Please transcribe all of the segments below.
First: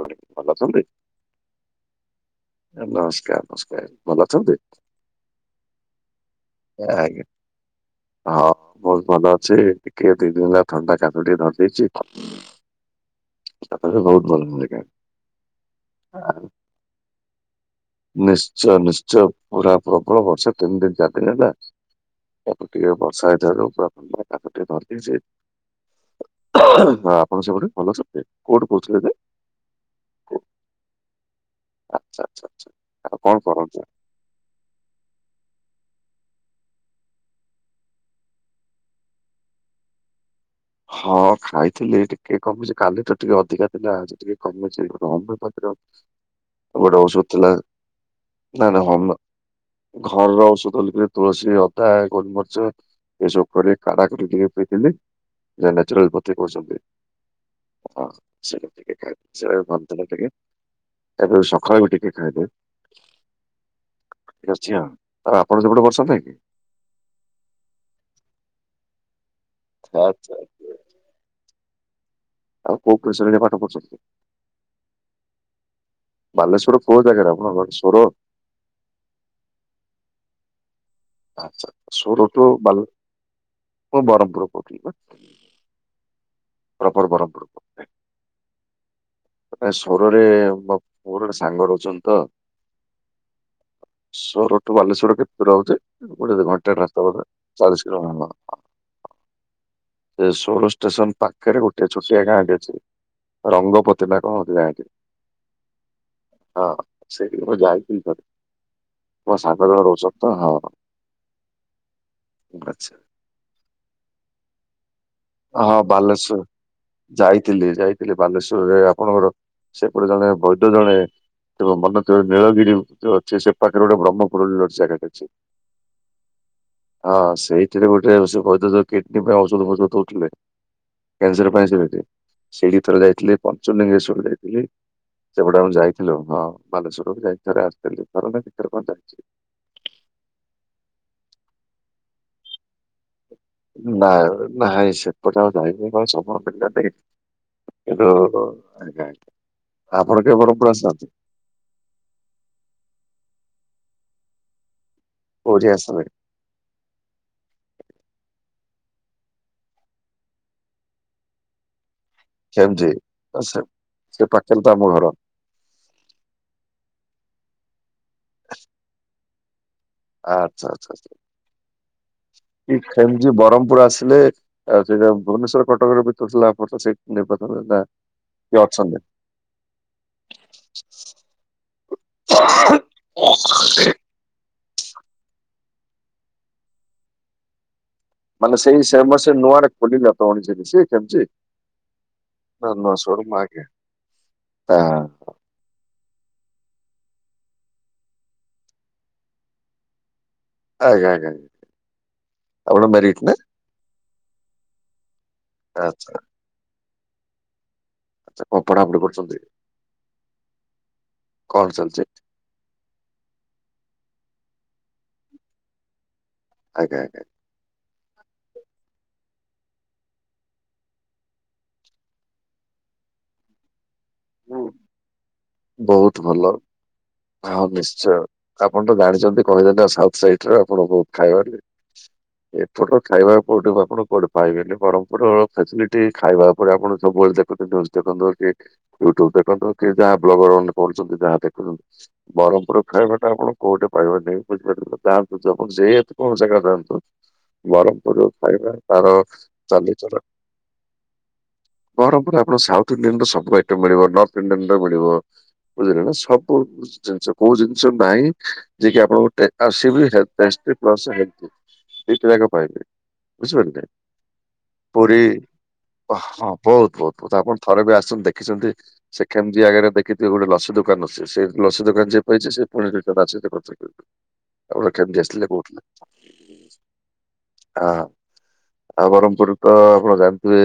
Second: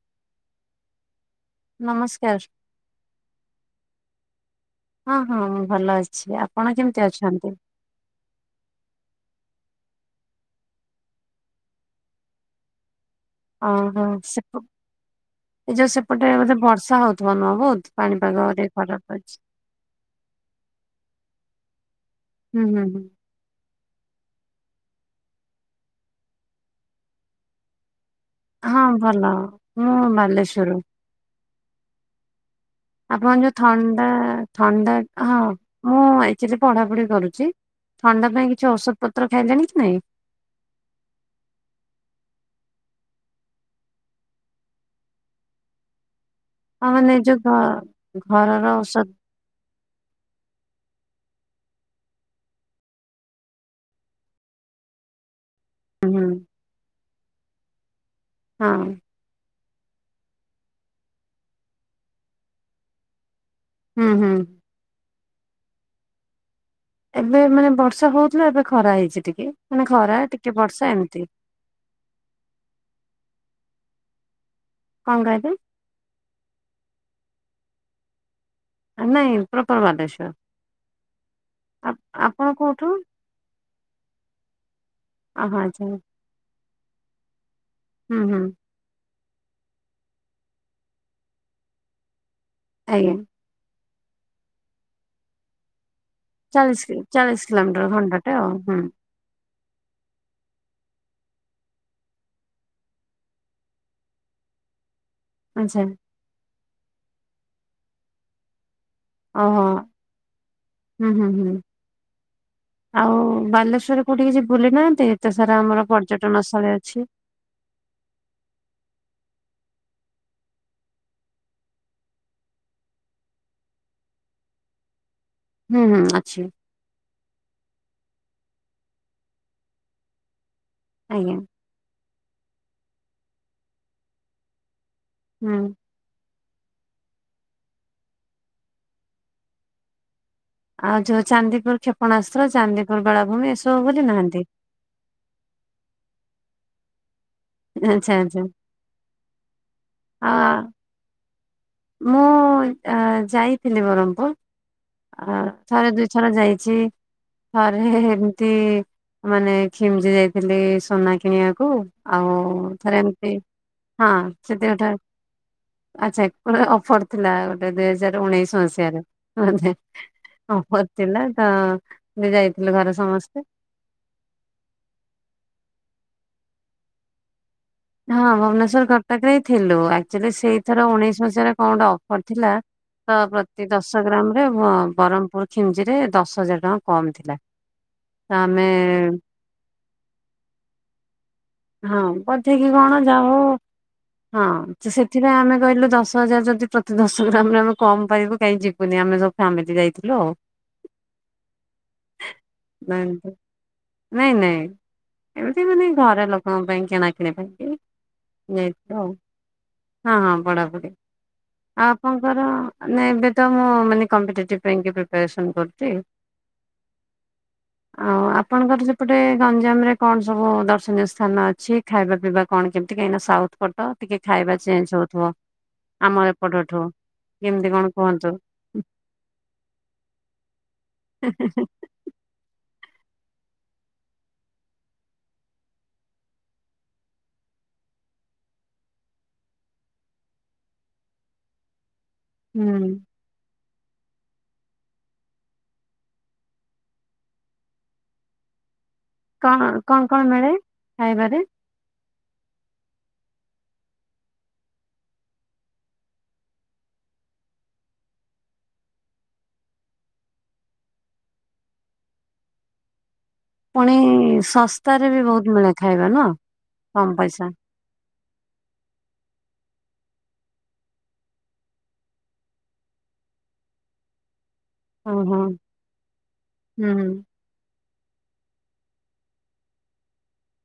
ଭଲ ଅଛନ୍ତି? ନମସ୍କାର। ନମସ୍କାର ନମସ୍କାର ଭଲ ଅଛନ୍ତି? ହଁ ହଁ ମୁଁ ଭଲ ଅଛି ଆ ଆଜ୍ଞା। ହଁ ବହୁତ ଭଲ ଅଛି ଟିକେ ଦି ଦିନ ହେଲା ଥଣ୍ଡା ଖାସ ଟିକେ ଧରି ଦେଇଛି ଓହୋ ଭଲ ସେପ ମିଳିଲା। ଏ ଯୋଉ ସେପଟେ ବୋଧେ ବର୍ଷା ହଉଥିବ ନୁହଁ ବହୁତ? ପାଣିପାଗରେ ନିଶ୍ଚୟ ଖରାପ ନିଶ୍ଚୟ। ଅଛି। ପୁରା ପ୍ରବଳ ବର୍ଷା ତିନି ଦିନ ଚାରି ଦିନ ହେଲା ହୁଁ ତାକୁ ହୁଁ ଟିକେ ହୁଁ ବର୍ଷା ହେଇଥିବାରୁ ପୁରା ତାକୁ ଟିକେ ଧରିଦେଇଛି ହ ଆପଣ ସେପଟେ ଭଲ ସବୁ? ହଁ ଭଲ ମୁଁ ବାଲେଶ୍ୱର ରୁ ଆଛା ଆଛା ଆଛା। ଆପଣ ଯୋଉ ଥଣ୍ଡା ଥଣ୍ଡା ହଁ ମୁଁ ଏକ୍ଟୁଆଲି ପଢାପଢି କରୁଛି। ଥଣ୍ଡା ପାଇଁ କିଛି ଔଷଧ ପତ୍ର ଖାଇଲେଣି କି ନାଇଁ? ହଁ ଖାଇଥିଲି ଟିକେ କମିଛି କାଲି ତ ଟିକେ ଅଧିକା ଥିଲା ଆଜି ଟିକେ କମିଛି ଆଉ ଗୋଟେ ମାନେ ଔଷଧ ଯୋଉ ଘ ଥିଲା ଘରର ନା ନା ଔଷଧ ହୋମ୍ ଘରର ଔଷଧ ବୋଲି କି ତୁଳସୀ, ଅଦା, ଗୋଲମର୍ଚ ଏସବୁ ଉପରେ କଡ଼ା କରି ଟିକେ ପିଇଦେଲି। ନ୍ୟାଚୁରାଲ ହୁଁ ପୋତି କରୁଛନ୍ତି ସେଟା ହଁ ଟିକେ ଖ [unintelligible] ସେ ଭଲଥିଲା ଟିକେ ଏବେ ସକାଳୁ ଟିକେ ଖାଇଦେ ହୁଁ ହୁଁ। କରଛିଁଆ ଆପଣ ସେପଟେ ବର୍ଷା ନାଇଁ କି? ଏବେ ମାନେ ବର୍ଷା ହଉଥିଲା ଏବେ ଖରା ହେଇଛି ଟିକେ ମାନେ ଖରା ଆଚ୍ଛା ଟିକେ ବର୍ଷା ଏମିତି। ଆଉ କୋଉ କୋଉ ଶ୍ରେଣୀରେ ପାଠ ପଢୁଛନ୍ତି? କ କହିଲେ? ବାଲେସ୍ୱର କୋଉ ଜାଗାରେ ଆପଣ ଘର ସ୍ୱର? ନାଇଁ ପ୍ରୋପର ବାଲେଶ୍ୱର୍। ଆଚ୍ଛା ସ୍ୱର ତୁ ବାଲ କୋଉଠୁ ମୁଁ ବ୍ରରମପୁର କହୁଥିଲେ ବା। ଆହା ଯା ପ୍ରପର୍ ବରମପୁରୁ। ହୁଁ ହୁଁ। ସ୍ୱର ରେ ମ ମର ଗୋଟେ ସାଙ୍ଗ ରହୁଛନ୍ତି ତ? ଆଜ୍ଞା। ସ୍ୱର ଠୁ ବାଲେଶ୍ୱର କେତେ ଦୂର ହଉଛି ଗୋଟେ ଦି ଘଣ୍ଟା ଚାଳିଶ କି ରାସ୍ତା ବୋଧେ କିଲୋମିଟର ଚାଳିଶ କିଲ ଘଣ୍ଟାଟେ ଆଉ ହୁଁ ସେ ସୋର ଷ୍ଟେସନ ପାଖରେ ଗୋଟେ ଛୋଟିଆ ଗାଁ ଟେ ଅଛି। ରଙ୍ଗ ପୋତିନି ନା କ ଗାଁ ଟି। ଆଛା। ହଁ ସେଇଠିକ୍ ମୁଁ ଯାଇଥିଲି ଥରେ। ମୋ ଓହୋ। ସାଙ୍ଗ ଜଣେ ରହୁଛନ୍ତି ହଁ। ହୁଁ ହୁଁ ହୁଁ ଆଚ୍ଛା ଆଉ ବାଲେସ୍ୱର କୋଉଠି କିଛି ବୁଲି ନାହାନ୍ତି? ଏତେ ସାରା ହଁ ଆମର ପର୍ଯ୍ୟଟନ ବାଲେଶ୍ଵର ସ୍ଥଳୀ ଅଛି। ଯାଇଥିଲି ଯାଇ ଥିଲେ ବାଲେଶ୍ଵରରେ ଆପଣଙ୍କର ସେପଟେ ଜଣେ ବୈଦ ଜଣେ ଥିବ ମନେ ଥିବ ନୀଳଗିରି ଯୋଉ ଅଛି ସେ ପାଖରେ ଗୋଟେ ବ୍ରହ୍ମପୁରୁ ବୋଲି ଅଛି ଜାଗା ଟେ ଅଛି। ହୁଁ ହୁଁ ଅଛି। ହଁ ସେଇଥିରେ ଗୋଟେ ସେ ବୈଦ ଯୁ କିଡନୀ ପାଇଁ ଔଷଧ ଫଔଷଧ ଦଉଥିଲେ। ଆଜ୍ଞା କ୍ୟାନସର୍ ପାଇଁ ସିରିଡି ଯାଇ। ସିଡ଼ି ଥରେ ଯାଇଥିଲି ପଞ୍ଚଲିଙ୍ଗେଶ୍ଵର ଯାଇଥିଲି। ହୁଁ। ସେପଟେଆ ମୁ ଯାଇଥିଲୁ ହଁ ବାଲେଶ୍ଵରକୁ ଯାଇକି ଥରେ ଆସିଥିଲି, ଥରେ ନାଁ ଦି ଥର କଁ ଯାଇଚି? ଆଉ ଯୋଉ ଚାନ୍ଦିପୁର୍ କ୍ଷେପଣାସ୍ତ୍ର ଚାନ୍ଦିପୁର୍ ବେଳାଭୂମି ଏସ ନା ନାଇଁ ସେପଟେ ଆଉ ଯାଇନି। କଣ [unintelligible] କିନ୍ତୁ ଆଚ୍ଛା ଆଜ୍ଞା! ଆଚ୍ଛା। ଆଜ୍ଞା! ଆପଣ କେବଳ ପ୍ରଶାନ୍ତି। ମୁଁଉଁ ଏଁ ଯାଇଥିଲି ବରହମପୁର୍। ଆଁ କୋଉଠି ଥରେ ଆସିବେ ଦୁଇଥର ଯାଇଛି। ଥରେ ହେ ଏ ଏମତି ମାନେ ଖିମଜି ଯାଇଥିଲି ସୁନା କିଣିଆକୁ। ଆଉ କେମିତି ଥରେ ଏମତି ଆଚ୍ଛା। ହଁ ସେ ପାଖରେ ତ ସେଦିଅ ଆମ ଠାରୁ ଘର ଆଚ୍ଛା। ଏପଟେ ଅଫର୍ ଥିଲା ଗୋଟେ ଦୁଇ ହଜାର ଉଣେଇଶ ମସିଆରେ। ମାନେ ହେ ହେ ଆଚ୍ଛା ଅଫର୍ ଆଚ୍ଛା ଆଚ୍ଛା ଥିଲା ତ ଯାଇଥିଲୁ ଘରେ ସମସ୍ତେ। ପୁରା ଆସିଲେ ଆଉ ସେଇଟା ଭୁବେନେଶ୍ଵର କଟକରେ ଭିତୁରୁଥିଲା ଆପରତ ସେଇ ନିର୍ବାଚନରେ ନା। ହଁ ହଁ କିଏ ଭୁବନେଶ୍ଵର୍ ଅଛନ୍ତି? କଟକରେ ଥିଲୁ। ଆକଚୁଆଲି ସେଇଥର ଉଣେଇଶ ମସିଆରେ କଁ ଗୋଟେ ଅଫର୍ ଥିଲା? ହ ପ୍ରତି ଦଶ ଗ୍ରାମ୍ ରେ ବ ବରହମପୁର ଖିମଜିି ରେ ଦଶ ହଜାର୍ ଟଙ୍କା କମ୍ ଥିଲା। ତ ମାନେ ଆମେ ସେଇ ସେମ୍ ମାସେରେ ନୂଆଟା ଖୋଲିଲେ ଅକ୍ଟୋ [unintelligible] ତରିଶି ଖିମଜି। ହଁଅଁ ପଠେଇକି କଣ ଯା ହଉ, ହଁଅଁ ହଁ ତ ସେଥିପାଇଁ ଆମେ କହିଲୁ ଦଶ୍ ଦଶ ହଜାର୍ ଯଦି ପ୍ରତି ଦଶ ଗ୍ରାମ୍ ରେ ଆମେ କମ୍ ପାଇବୁ କାଇଁ ଯିବୁନି ଆମେ ସବୁ ଫ୍ୟାମିଲି ଯାଇଥିଲୁ ଆଉ। ଆଜ୍ଞା। ଆଜ୍ଞା। ଆଉ ଗୋଟେ [unintelligible] ନାଇଁ ନାଇଁ ଏମତି ମାନେ ଆଚ୍ଛା। ଘର ଲୋକଙ୍କ ପାଇଁ କିଣାକିଣି ପାଇଁ କି। ଆଚ୍ଛା କଣ ଯାଇ ପଢାପଢି ଥିଲୁ ଆଉ। କରୁଛନ୍ତି ହଁ ହଁ, ବଡାବଡି କଣ ଆଉ ଚାଲିଛି ଆପଣ ଙ୍କର ନାଇଁ ଏବେ ତ ମୁଁ ମାନେ କମ୍ପିଟିଟିପ୍ ପାଇଁକି ପ୍ରିପେଆରସନ୍ କରୁଚି। ଆଜ୍ଞା! ଆଜ୍ଞା! ଆଉ ଆପଣଙ୍କର ସେପଟେ ଗଞ୍ଜାମ ରେ କଣ ସବୁ ଦର୍ଶନୀୟ ସ୍ଥାନ ଅଛି। ଖାଇବା ପିଇବା କଣ କେମତି କାଇଁନା ସାଉଥ୍ ପଟ ଟିକେ ଖାଇବା ଚେଞ୍ଜ ହୋଉଥୁବ। ବହୁତ ଆମ ଭଲ। ଏପଟ ଠୋଉଁ। ହଁ ନିଶ୍ଚୟ ଆପଣ ତ ଜାଣିଚନ୍ତି କହିଦେଲେ ସାଉଥ୍ ସାଇଡ୍ ର ଆପଣ ବୋହୁତ୍ ଖାଇବା ଦେଲେ। ହଁ [unintelligible] ଛୋଟ ଖାଇବାକୁ କୋଉଠିବି ଆପଣ କୁଆଡୁ ପାଇବେନି। ବରହମପୁରୁର ଫେସିଲିଟି ଖାଇବା ଓପେରେ ଆପଣ ସବୁବେଳେ ଦେଖୁଚନ୍ତି ଦେଖନ୍ତୁ କି ୟୁଟ୍ୟୁବ୍ ଦେଖନ୍ତୁ କି ଯା ବ୍ଲଗର ମାନେ କରୁଚନ୍ତି ଯାହା ଦେଖୁଚନ୍ତି, ବରହମପୁରର ହୁଁ ଖାଇବା ସେଟା ଆପଣ କୋଉଠି ପାଇବେନି। ବୁଝିପାରୁଚନ୍ତିତ ଯାଆନ୍ତୁ [unintelligible] ଯାଆନ୍ତୁ ବରହମପୁରୁ ଖାଇବା ତାର କଣ କଁଣ୍ କଁଣ୍ ମିଳେ ଖାଇବାରେ? ବରହମପୁର ରେ ଆପଣ ସାଉଥ୍ ଇଣ୍ଡିଆନ୍ ର ସବୁ ଆଇଟମ୍ ମିଳିବ। ନର୍ଥ ଇଣ୍ଡିଆନ୍ ର ମିଳିବ। ବୁଝିଲେନା ସବୁ ଜିନିଷ କୋଉ ଜିନିଷ ନାଇଁ ଯଏ କି ଆପଣଙ୍କୁ [unintelligible] ପ୍ଲସ୍ ହେଲଦି। ଦିଟା ଯାକ ପାଇବେ। ବୁଝିପାରିଲେ ପୁଣି ଶସ୍ତାରେ ପୁରୀ ବି ବହୁତ ମିଳେ ଖାଇବା ନୁହଁ ହଁ ବୋହୁତ୍ କମ ବୋହୁତ୍ ବୋହୁତ୍ ପଇସା। ଆପଣ ଥରେ ବି ଆସଚନ୍ତି ଦେଖିଚନ୍ତି ସେ ଖେମଜି ଆଗେରେ ଦେ ଖି ଥିବେ ଗୋଟେ ଲସି ଦୋକାନ ଅଛି। ସେ ଲସି ଦୋକାନ ଯିଏ ପାଇଛି ସେ ପୁଣି ରିଟର୍ଣ ଆସିକି ଦୋକାନ୍ ସାଇଟ୍ ରେ ଆପଣ କେମତି ଓହୋ ହୁଁ ଆସଥିଲେ କୋଉଠିକି? ହୁଁ ଆଁ ଆଉ ବରହମପୁର୍ ରୁ ତ ଆପଣ ଜାନଥିବେ,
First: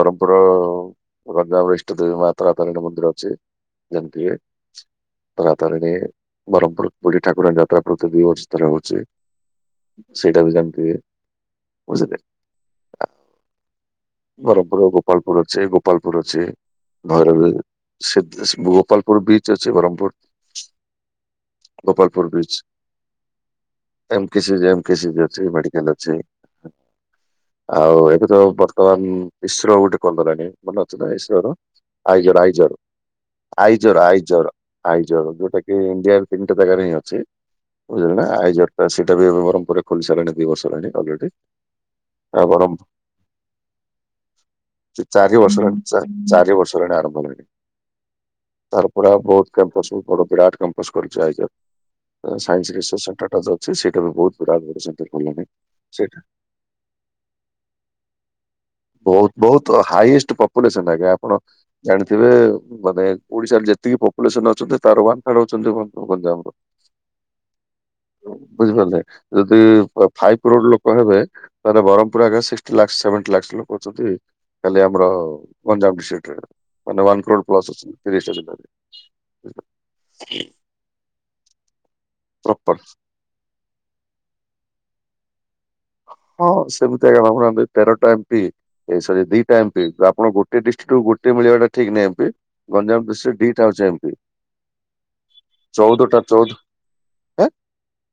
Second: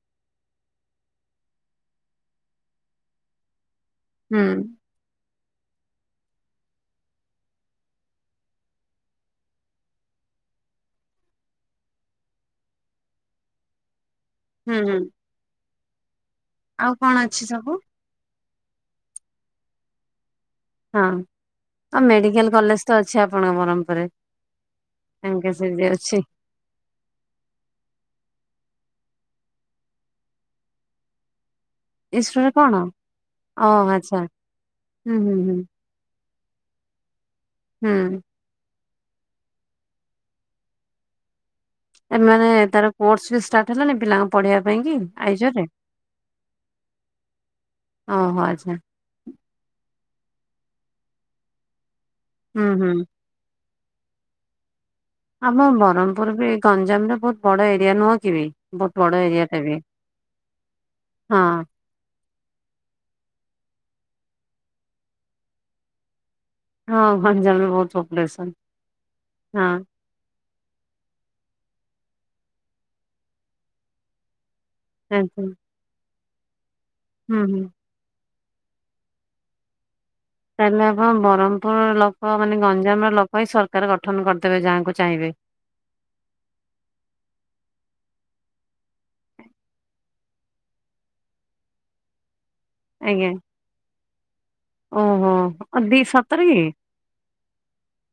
ବରହମପୁରର ଗଞ୍ଜାମ ଇଷ୍ଟ ଦେବୀ ମା ତାରା ତାରିଣୀଙ୍କ ମନ୍ଦିର ଅଛି। ଯେମତିକି ହୁଁ ତାରା ତାରିଣି ବରହମପୁର ବୁଢ଼ୀ ଠାକୁରାଣୀ ଯାତ୍ରା ପ୍ରତି ଦି ବର୍ଷରେ ଥରେ ହୋଉଚି। ସେଇଟାବି ଜାଣିଥିବେ [unintelligible] ହୁଁ ବ୍ରରହ୍ମପୁର ହୁଁ ଗୋପାଳପୁର ଅଛି ଗୋପାଳପୁର ଅଛି ଆଉ କଣ ଅଛି ଭୈରବ ସବୁ? ସେ ସେ ଗୋପାଳପୁର ବିଚ ଅଛି ବ୍ରହମପୁର ହଁ ଆ ମେଡିକାଲ କଲେଜ ତ ଅଛି ଆପଣଙ୍କ ବ୍ରହ୍ମପୁରୁ M K C M K C ଅଛି ମେଡିକାଲ ରେ [unintelligible] ଅଛି [inaudible] ଆଉ ଏବେ ତ ବର୍ତ୍ତମାନ ଇସ୍ରୋ ଗୋଟେ କରିଦେଲାଣି ମନେ ଅଛି ନା ଇସ୍ରୋ ର ଆଇଜର ଇସ୍ରୋ ର ଆଇଜର କଣ? ଓ ଆଇଜର ଆଚ୍ଛା ଆଇଜର ହୁଁ ଆଇଜର ହୁଁ ହୁଁ ଯୋଉଟା କି ଇଣ୍ଡିଆ ତିନିଟା ଜାଗାରେ ହିଁ ଅଛି। ବୁଝିଲୁ ହୁଁ। ନା ଆଇଜର ଟା ସେଟାବି ବ୍ରହ୍ମପୁରରେ ଖୋଲିସାରିଲାଣି ଦିଇ ବର୍ଷ ହେଲାଣି ଅଲରେଡି। ଆଉ ଏମାନେ ବ୍ରହ୍ମ ତାର କୋର୍ସ ବି ଷ୍ଟାର୍ଟ ହେଲାଣିି ପିଲାଙ୍କ ପଢେଇବା ପାଇଁ କି ଆ ଚାରି ବର୍ଷ ହେଲାଣି ଚା ଚାରି ବର୍ଷ ହେଲାଣି ଆରମ୍ଭ ହେଲାଣି। ଆଁ ହଁ ଆଜ ତାର ପୁରା ବହୁତ କ୍ୟାମ୍ପସ ସବୁ ବଡ଼ ବିରାଟ କ୍ୟାମ୍ପସ କରିକି ଛିଡା ହୋଇଛନ୍ତି ହୁଁ ସାଇନ୍ସ ହୁଁ ଡିସ୍କସନ ଟାଟା ଅଛି ସେଇଟା ବି ବହୁତ ବି [unintelligible] ଆମ ବ୍ରହ୍ମପୁର ବି ଗଞ୍ଜାମରେ ବହୁତ ବଡ ଏରିଆ ନୁହଁ କି ବି ବଡ ବହୁତ ଏରିଆ ଟା ବି ବହୁତ ହାଇଏଷ୍ଟ ପପୁଲେସନ ଆଜ୍ଞା ଆପଣ ହଁ ଜାଣିଥିବେ ମାନେ ଓଡିଶାରେ ଯେତିକି ପପୁଲେସନ ଅଛନ୍ତି ତାର ୱାନ୍ ଥାର୍ଡ ହେଉଛନ୍ତି ଗଞ୍ଜାମ ର। ହଁ ଗଞ୍ଜାମରେ ବହୁତ ପପୁଲେସନ୍ ବୁଝିପାରିଲେ ଯଦି ହଁ ଫାଇଭ କୋରଡ ଲୋକ ହେବେ ତାଲେ ବ୍ରହ୍ମପୁର ଆକ ସିଷ୍ଟୀ ଲାକ୍ସ ସେଭେନଟି ଲାକ୍ସ୍ ଲୋକ ଅଛନ୍ତି। କାଲି ଆମର ଆଜ୍ଞା ଗଞ୍ଜାମ ଡିଷ୍ଟିକରେ ଅନ୍ୟମାନଙ୍କ ହୁଁ ହୁଁ। [unintelligible] ତିରିଶି ଟା ଜିଲ୍ଲା ରେ [inaudible] ତାହେଲେ ଆପଣ ବ୍ରହ୍ମପୁର ଲୋକ ମାନେ ପ୍ରପର ଗଞ୍ଜାମ ର ଲୋକ ହିଁ ସରକାର ଗଠନ କରିଦେବେ ଯାହାକୁ ଚାହିଁବେ। ହଁ ସେମିତି ଆଜ୍ଞା ହବନା ବେ ତେରଟା ଏମପି ଏ ସରି ଦିଟା ଏମପି ଆପଣ ଗୋଟେ ଡିଷ୍ଟ୍ର୍ଟରୁ ଗୋଟେ ମିଳିବାଟା ଠିକ ନାଇଁ ଏମପି ଗଞ୍ଜାମ ଆଜ୍ଞା ଡିଷ୍ଟିକ୍ ରେ ଦିଟା ଅଛି ଏମପି। ଓହୋ ଅ ଦି ଚଉଦଟା ସତରେ ଚଉଦ କି? ହେ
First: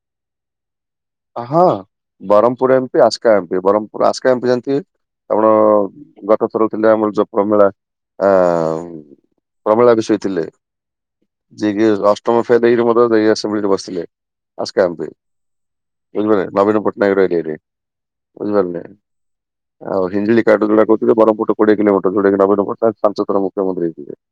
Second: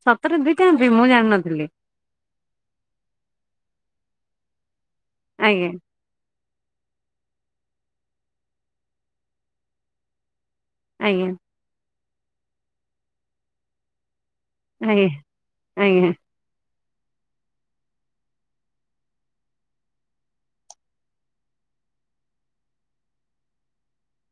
ସତରେ ଦିଇଟା ଏମପି ମୁଁ ହଁ ଜାଣିନଥିଲି। Brahmapur MP Aska MP Brahmapur Aska MP ଜାଣିଥିବେ ଆପଣ ଆଜ୍ଞା ଗତ ଥର ଥିଲେ ଆମର ଯୋଉ ପ୍ରମିଳା ଆ ପ୍ରମିଳା ବିଷଇ ଥିଲେ। ଆଜ୍ଞା ଯିଏ କି ଅଷ୍ଟମ ଫେଲ ହେଇକିରି ମଧ୍ୟ ଯେଇ ଆସେମ୍ବଲି ରେ ବସିଲେ। ଆସ୍କା ଏମପି ଆଜ୍ଞା ଆଜ୍ଞା ବୁଝପାରିଲ ନବୀନ ପଟ୍ଟନାୟକ ର ଏରିଆରେ ବୁଝିପାରିଲେ ହଁ। ଆଉ ହିଞ୍ଜିଲି କାଟରେ ଯୋଉଟା କହୁଥିଲୁ ବ୍ରହ୍ମପୁର ଠୁ କୋଡିଏ କିଲୋମିଟର ଯୋଉଟା କି ନବୀନ ପଟନାୟକ ପାଞ୍ଚଥର ମୁଖ୍ୟମନ୍ତୀ ହୋଇଥିଲେ।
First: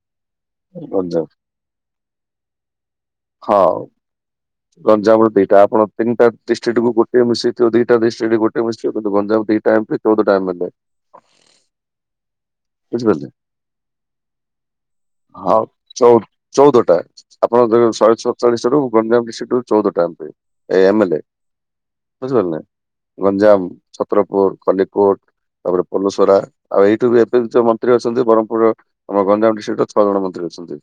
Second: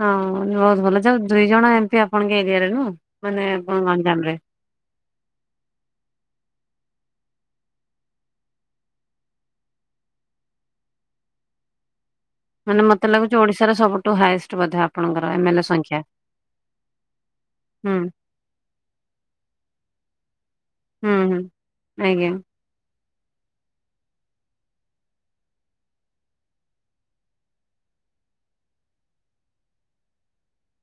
ହଁ ମାନେ ବହୁତ ଭଲ ଜାହଉ ଦୁଇଜଣ ଏମପି ଆପଣଙ୍କ ଏରିଆରେ ନୁହେଁ ମାନେ ଆପଣ ଗଞ୍ଜାମରେ ଗଞ୍ଜାମ ର ଦିଟା ଆପଣ ତିନିଟା ଡିଷ୍ଟ୍ର୍ଟକୁ ଗୋଟେ ମିଶେଇଥିବ ଦିଟ ଡିଷ୍ଟ୍ରିକୁ ଗୋଟେ ମିଶଥିବକିନ୍ତୁ ଗଞ୍ଜାମ ଦିଟା ଏମପି ଚଉଦଟା ଏ ମେଲେ [inaudible] ମାନେ ମତେ ବୁଝିପାରିଲେ ଲାଗୁଚି ଓଡିଶାର ସବୁଠୁ ହାଇଏଷ୍ଟ ବୋଧେ ଆପଣଙ୍କର ହଁ ଏମଏଲ ସଂଖ୍ୟା। ଚଉ ଚଉଦଟା। ଆପଣ ଦେ ହୁଁ ଶହେ ସତ ଚାଳିଶ ରୁ ଗଞ୍ଜାମ ଡ଼ିସ ଟୂଟାଲି ଚଉଦଟା ଏମପି ଏମ ହୁଁ ଏଲେ ହୁଁ ଆଜ୍ଞା ବୁଝିପାରିଲ ଗଞ୍ଜାମ ଛତ୍ରପୁର ଖଲିକୋଟ ତାପରେ ପଲୁସରା ଆଉ ଏଇଠୁ ବି ଏବେ ବି ଯୋଉ ମନ୍ତ୍ରୀ ଅଛନ୍ତି ବ୍ରହ୍ମପୁରର ଆମ ଗଞ୍ଜାମ ଡିଷ୍ଟ୍ରିରୁ ଛଜଣ ମନ୍ତ୍ରୀ ଅଛନ୍ତି।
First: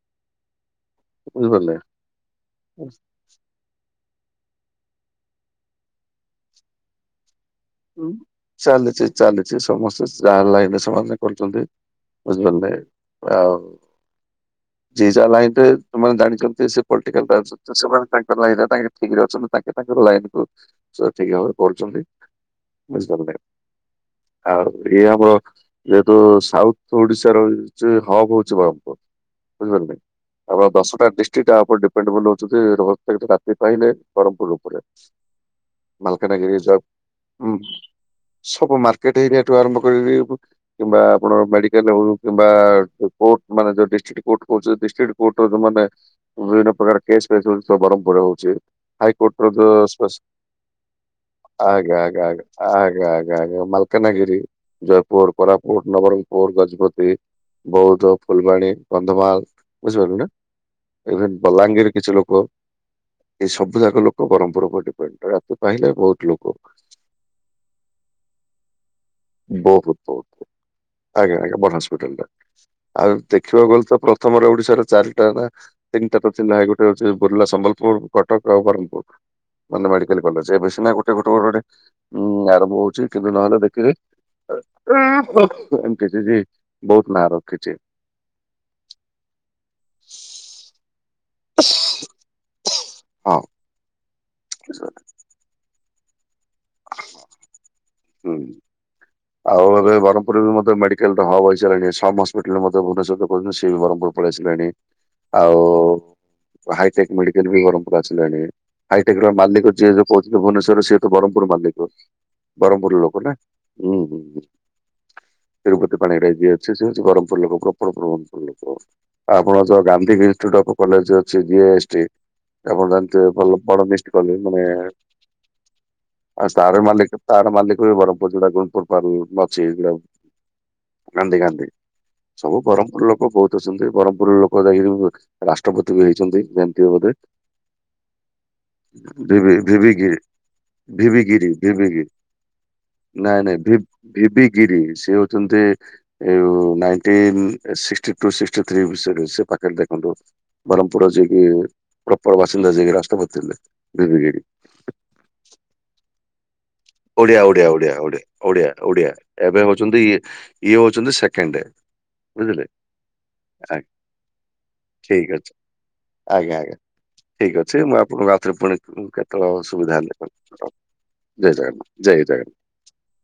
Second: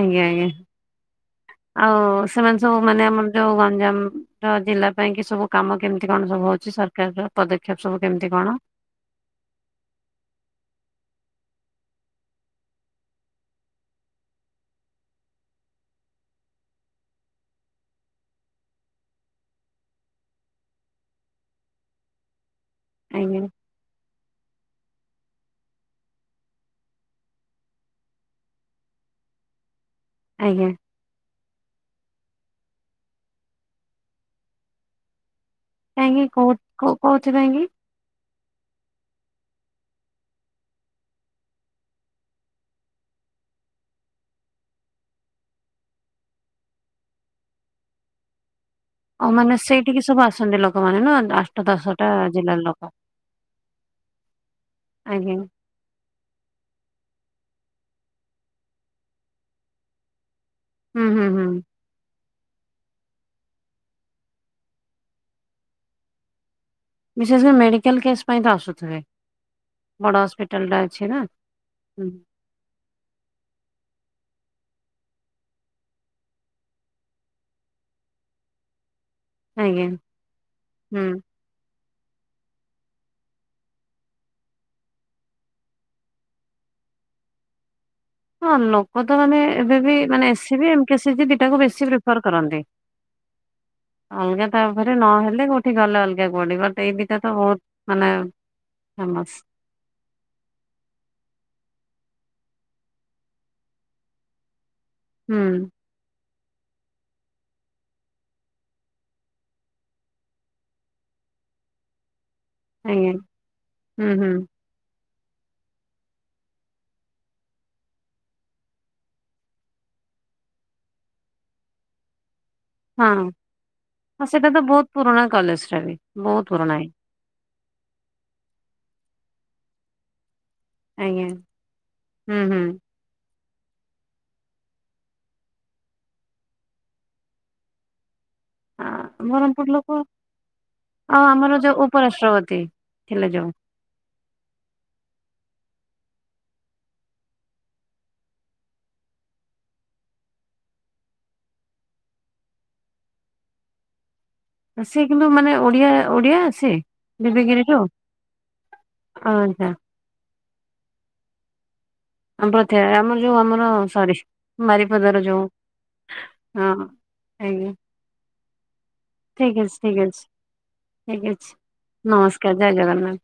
ଆଜ୍ଞା ଆଜ୍ଞା ବୁଝିପାରିଲେ ଆଉ ସେମାନେ ସବୁ ମାନେ ଆମର ଯୋଉ ଗଞ୍ଜାମର ଜିଲ୍ଲା ପାଇଁ ସବୁ କାମ କେମିତି କଣ ହଉଛି ସରକାରର ର? ପଦକ୍ଷେପ ସବୁ ଉଁ କେମିତି କଣ? ଚାଲିଛି ଚାଲିଛି ସମସ୍ତେ ଯାହା ଲାଇନରେ ସବୁ ଆମେ କରୁଛନ୍ତି। ବୁଝିପାରିଲେ? ଆଉ ଯିଏ ଯା ଲାଇନରେ ସମାନେ ଜାଣିଚନ୍ତି ସେ ପଲଟିକାଲ ଟାକ୍ସ। ସେମାନେ ତାଙ୍କର ଲାଇନ ତାଙ୍କେ ଠିକ ରେ ଅଛନ୍ତି ତାଙ୍କେ ତାଙ୍କର ଲାଇନ କୁ ଠିକ ଭାବରେ କରୁଛନ୍ତି। ବୁଝିପାରିଲେ? ଆଜ୍ଞା ଆଉ ଇଏ ଆମର ଯେହେତୁ ସାଉଥ ଓଡ଼ିଶାର ରହୁଚି ହବ ହଉଛି ବମ। ବୁଝିପାରିଲେ? ଆମ ଆଜ୍ଞା ଦଶଟା ଡିଷ୍ଟ୍ରିକ୍ଟ ଆ ଉପରେ ଡିପେଣ୍ଡବଲ ହଉଛି ଯେ ର ରାତି ପାଇଲେ ବ୍ରହ୍ମପୁର ଉପରେ। କାହିଁକି କୋଉ ମାଲକାନଗିରିର କୋଉ କୋଉଥିପାଇଁ ହୁଁ କି? ସବୁ ମାର୍କେଟ ଏରେଆଠୁ ଆରମ୍ଭ କରି କରି କିମ୍ବା ଆପଣ ମେଡିକାଲ ହଉ କିମ୍ବା କୋଟ ମାନେ ଯୋଉ ଡିଷ୍ଟ୍ କୋଟ କହୁଚନ୍ତି ଡିଷ୍ଟିଡ କୋର୍ଟର ମାନେ ବିଭିନ୍ନ ପ୍ରକାରର କେସ୍ ଫେସ୍ ରହୁଛି ସବୁ ବ୍ରହ୍ମପୁରରେ ହଉଚି। ଓ ମାନେ ସେଇଠିକି ସବୁ ଆସନ୍ତି ଲୋକମାନେ ନା ଆଠ ଆଜ୍ଞା ଦଶଟା ଆଜ୍ଞା ଆଜ୍ଞା ଜିଲ୍ଲାର ଲୋକ ଆଜ୍ଞା ଆଜ୍ଞା ମାଲକାନାଗିରି, ଜୟପୁର, ଆଜ୍ଞା। କୋରା ପୁଟ, ନବରଙ୍ଗପୁର, ଗଜପତି, ବୌଦ୍ଧ, ଫୁଲବାଣୀ, କନ୍ଧମାଳ, ବୁଝିପାରିଲୁ ନା। ହୁଁ ହୁଁ ଏବେ ହୁଁ ବଲାଙ୍ଗୀର କିଛି ଲୋକ ଏ ସବୁ ଯାକ ଲୋକ ବ୍ରହ୍ମପୁର ଉପରେ ଡିପେଣ୍ଡ ତାକୁ କାହିଁକି ଆମେ ବହୁତ ଲୋକ ବିଶେଷ କରି ମେଡିକାଲ କେସ୍ ପାଇଁ ତ ଆସୁଥିବେ। ବହୁତ ବଡ ବହୁତ ହସ୍ପିଟାଲ ଟା ଅଛି ନା। ଆଜ୍ଞା ଆଜ୍ଞା ବଡ଼ ହୁଁ ହସ୍ପିଟାଲଟା। ଆଉ ଦେଖିବାକୁ ଗଲେ ତ ପ୍ରଥମର ଓଡିଶାର ଚାରିଟା ନା। ତିନିଟାର ଥିଲା ଗୋଟା ହଉଛି ବୁର୍ଲା, ସମ୍ବଲପୁର କଟକ ଆଉ ବ୍ରହ୍ମପୁର। ଆଜ୍ଞା ମାନେ ମେଡିକାଲ କଲେଜ ଏବେ ସିନା ଗୋଟେ ହୁଁ। ଗୋଟେ ଗୋଟେ ଆରମ୍ଭ ହଉଛି କିନ୍ତୁ ନହେଲେ ଦେଖିବେ ଏମକେସିଜି ବହୁତ ନାଁ ରଖିଛି। ହଁ ଲୋକ ତ ମାନେ ଏବେ ବି ମାନେ ଏସିବି କେସିଜି ଦିଟାକୁ ବେଶୀ ପ୍ରିଫର କରନ୍ତି। ହଁ ଅଲଗା କହା ଉପରେ ନହେ କଲେ କୋଉଠି ଗଲେ ଅଲଗା କୁଆଡ ବଟ ଏଇ ଦିଟା ତ ବହୁତ ମାନେ ହୁଁ। ଫେମସ। ଆଉ ଏବେ ବ୍ରହ୍ମପୁରରୁ ମତେ ମେଡିକାଲ ଟା ହବ ଅଇଛା ଲାଗେ, ସମ ହସ୍ପିଟାଲ ମତେ ଭୁବନେଶ୍ୱରର ସିଏ ବି ବ୍ରହ୍ମପୁର ପଲେଇ ଆସିଲାଣି। ଆଉ ହୁଁ ହାଇଟେକ୍ ମେଡିକାଲ ବି ବ୍ରହ୍ମପୁରକୁ ଆସିଲାଣି। ହାଇଟେକ ର ମାଲିକ ଯିଏ ଯୋଉ ରହୁଛି ଭୁବେନଶ୍ଵର ସିଏ ତ ବ୍ରହ୍ମପୁର ମାଲିକ। ବ୍ରହ୍ମପୁର ଆଜ୍ଞା ଲୋକ ନା। ହୁଁ ହୁଁ। ତିରୁପତି ପାଣିଗ୍ରାହୀ ଯିଏ ଅଛି ସେ ବି ବ୍ରହ୍ମପୁର ଲୋକ ପ୍ରପର ବ୍ରହ୍ମପୁର ଲୋକ। ଆପଣ ଯୋଉ ଗାନ୍ଧୀ ଇୁଟ ଅଫ୍ କଲେଜ ଅଛି ଜି ଏସ୍ ଟି? ଆପଣ ହଁ ଜାଣିଥିବେ ଭଲ ବଡ ମିଷ୍ ହଁ କଲେ ସେଇଟା ତ ମାନେ ବହୁତ ପୁରୁଣା କଲେଜ ଟା ବି ବହୁତ ଆଉ ପୁରୁଣା ତାର ହେଇ ମାଲିକ ତାର ମାଲିକ ବି ବ୍ରହ୍ମପୁର ଯୋଉଟା ଗୁଣପୁରଲ ଅଛି ଏଇଟା। ଆଜ୍ଞା ଗାନ୍ଧୀ ଗାନ୍ଧୀ ହୁଁ ସବୁ ହୁଁ ବ୍ରହ୍ମପୁର ଲୋକ ବହୁତ ଛନ୍ତି ବ୍ରହ୍ମପୁରର ଲୋକ ଯାଇକି ରାଷ୍ଟ୍ରପତି ବି ହେଇଛନ୍ତି ଯାଣିଥିବେ ବୋଧେ। [inaudible] ଭିବି ବ୍ରହ୍ମପୁର ଲୋକ ଭିବଗିରି ଆଉ ଭିିବଗିରି ଆମର ଯୋଉ ଉପରାଷ୍ଟ୍ରପତି ଭିବଗିରି ଥିଲେ ନାଇଁ ଯୋଉ ନାଇଁ ଭି ଭିବି ଗିରି ସେ ହଉଛନ୍ତି ଏ ଯୋଉ ନାଇଣ୍ଚିନ ସିକ୍ସିଟୁ ସିକ୍ସିଟିଥ୍ରୀ ସେଇ ପାଖରେ ଦେଖନ୍ତୁ? ବରହମ୍ପୁର ଜେକି ପ୍ରପର ବାସିନ୍ଦ ଜେଗ ରାସ୍ତା କରିଥିଲେ। [unintelligible] ଆ ସେ କିନ୍ତୁ ମାନେ ଓଡିଆ ଓଡିଆ ସେ? ଓଡିଆ ଓଡିଆ ଓଡିଆ ଓଡିଆ ଓଡିଆ ଓଡିଆ ଏବେ ଆଚ୍ଛା ହଉଛନ୍ତି ଇ ଇଏ ହଉଛନ୍ତି ସେକେଣ୍ଡ। ଆମ ବୁଝିଲେ ପ୍ର ଆମର ଯୋଉ ଆମର ଆ ସରି ବାରିପଦାର ଠିକ ଯୋଉ ଆଜ୍ଞା ହଁ ଆଜ୍ଞା। ଠିକ୍ ଆଜ୍ଞା ଅଛି ମୁଁ ଆପଣଙ୍କୁ ଆଉ ଥରେ ପୁଣି କେତେକଳେ ଠିକ ଅଛି ଠିକ ସୁବିଧା ହେଲେ ଅଛି [unintelligible] ଠିକ ଅଛି ଜୟ ଜଗନ୍ନାଥ। ଜୟ ଜଗନ୍ନାଥ। ନମସ୍କାର ଜୟ ଜଗନ୍ନାଥ।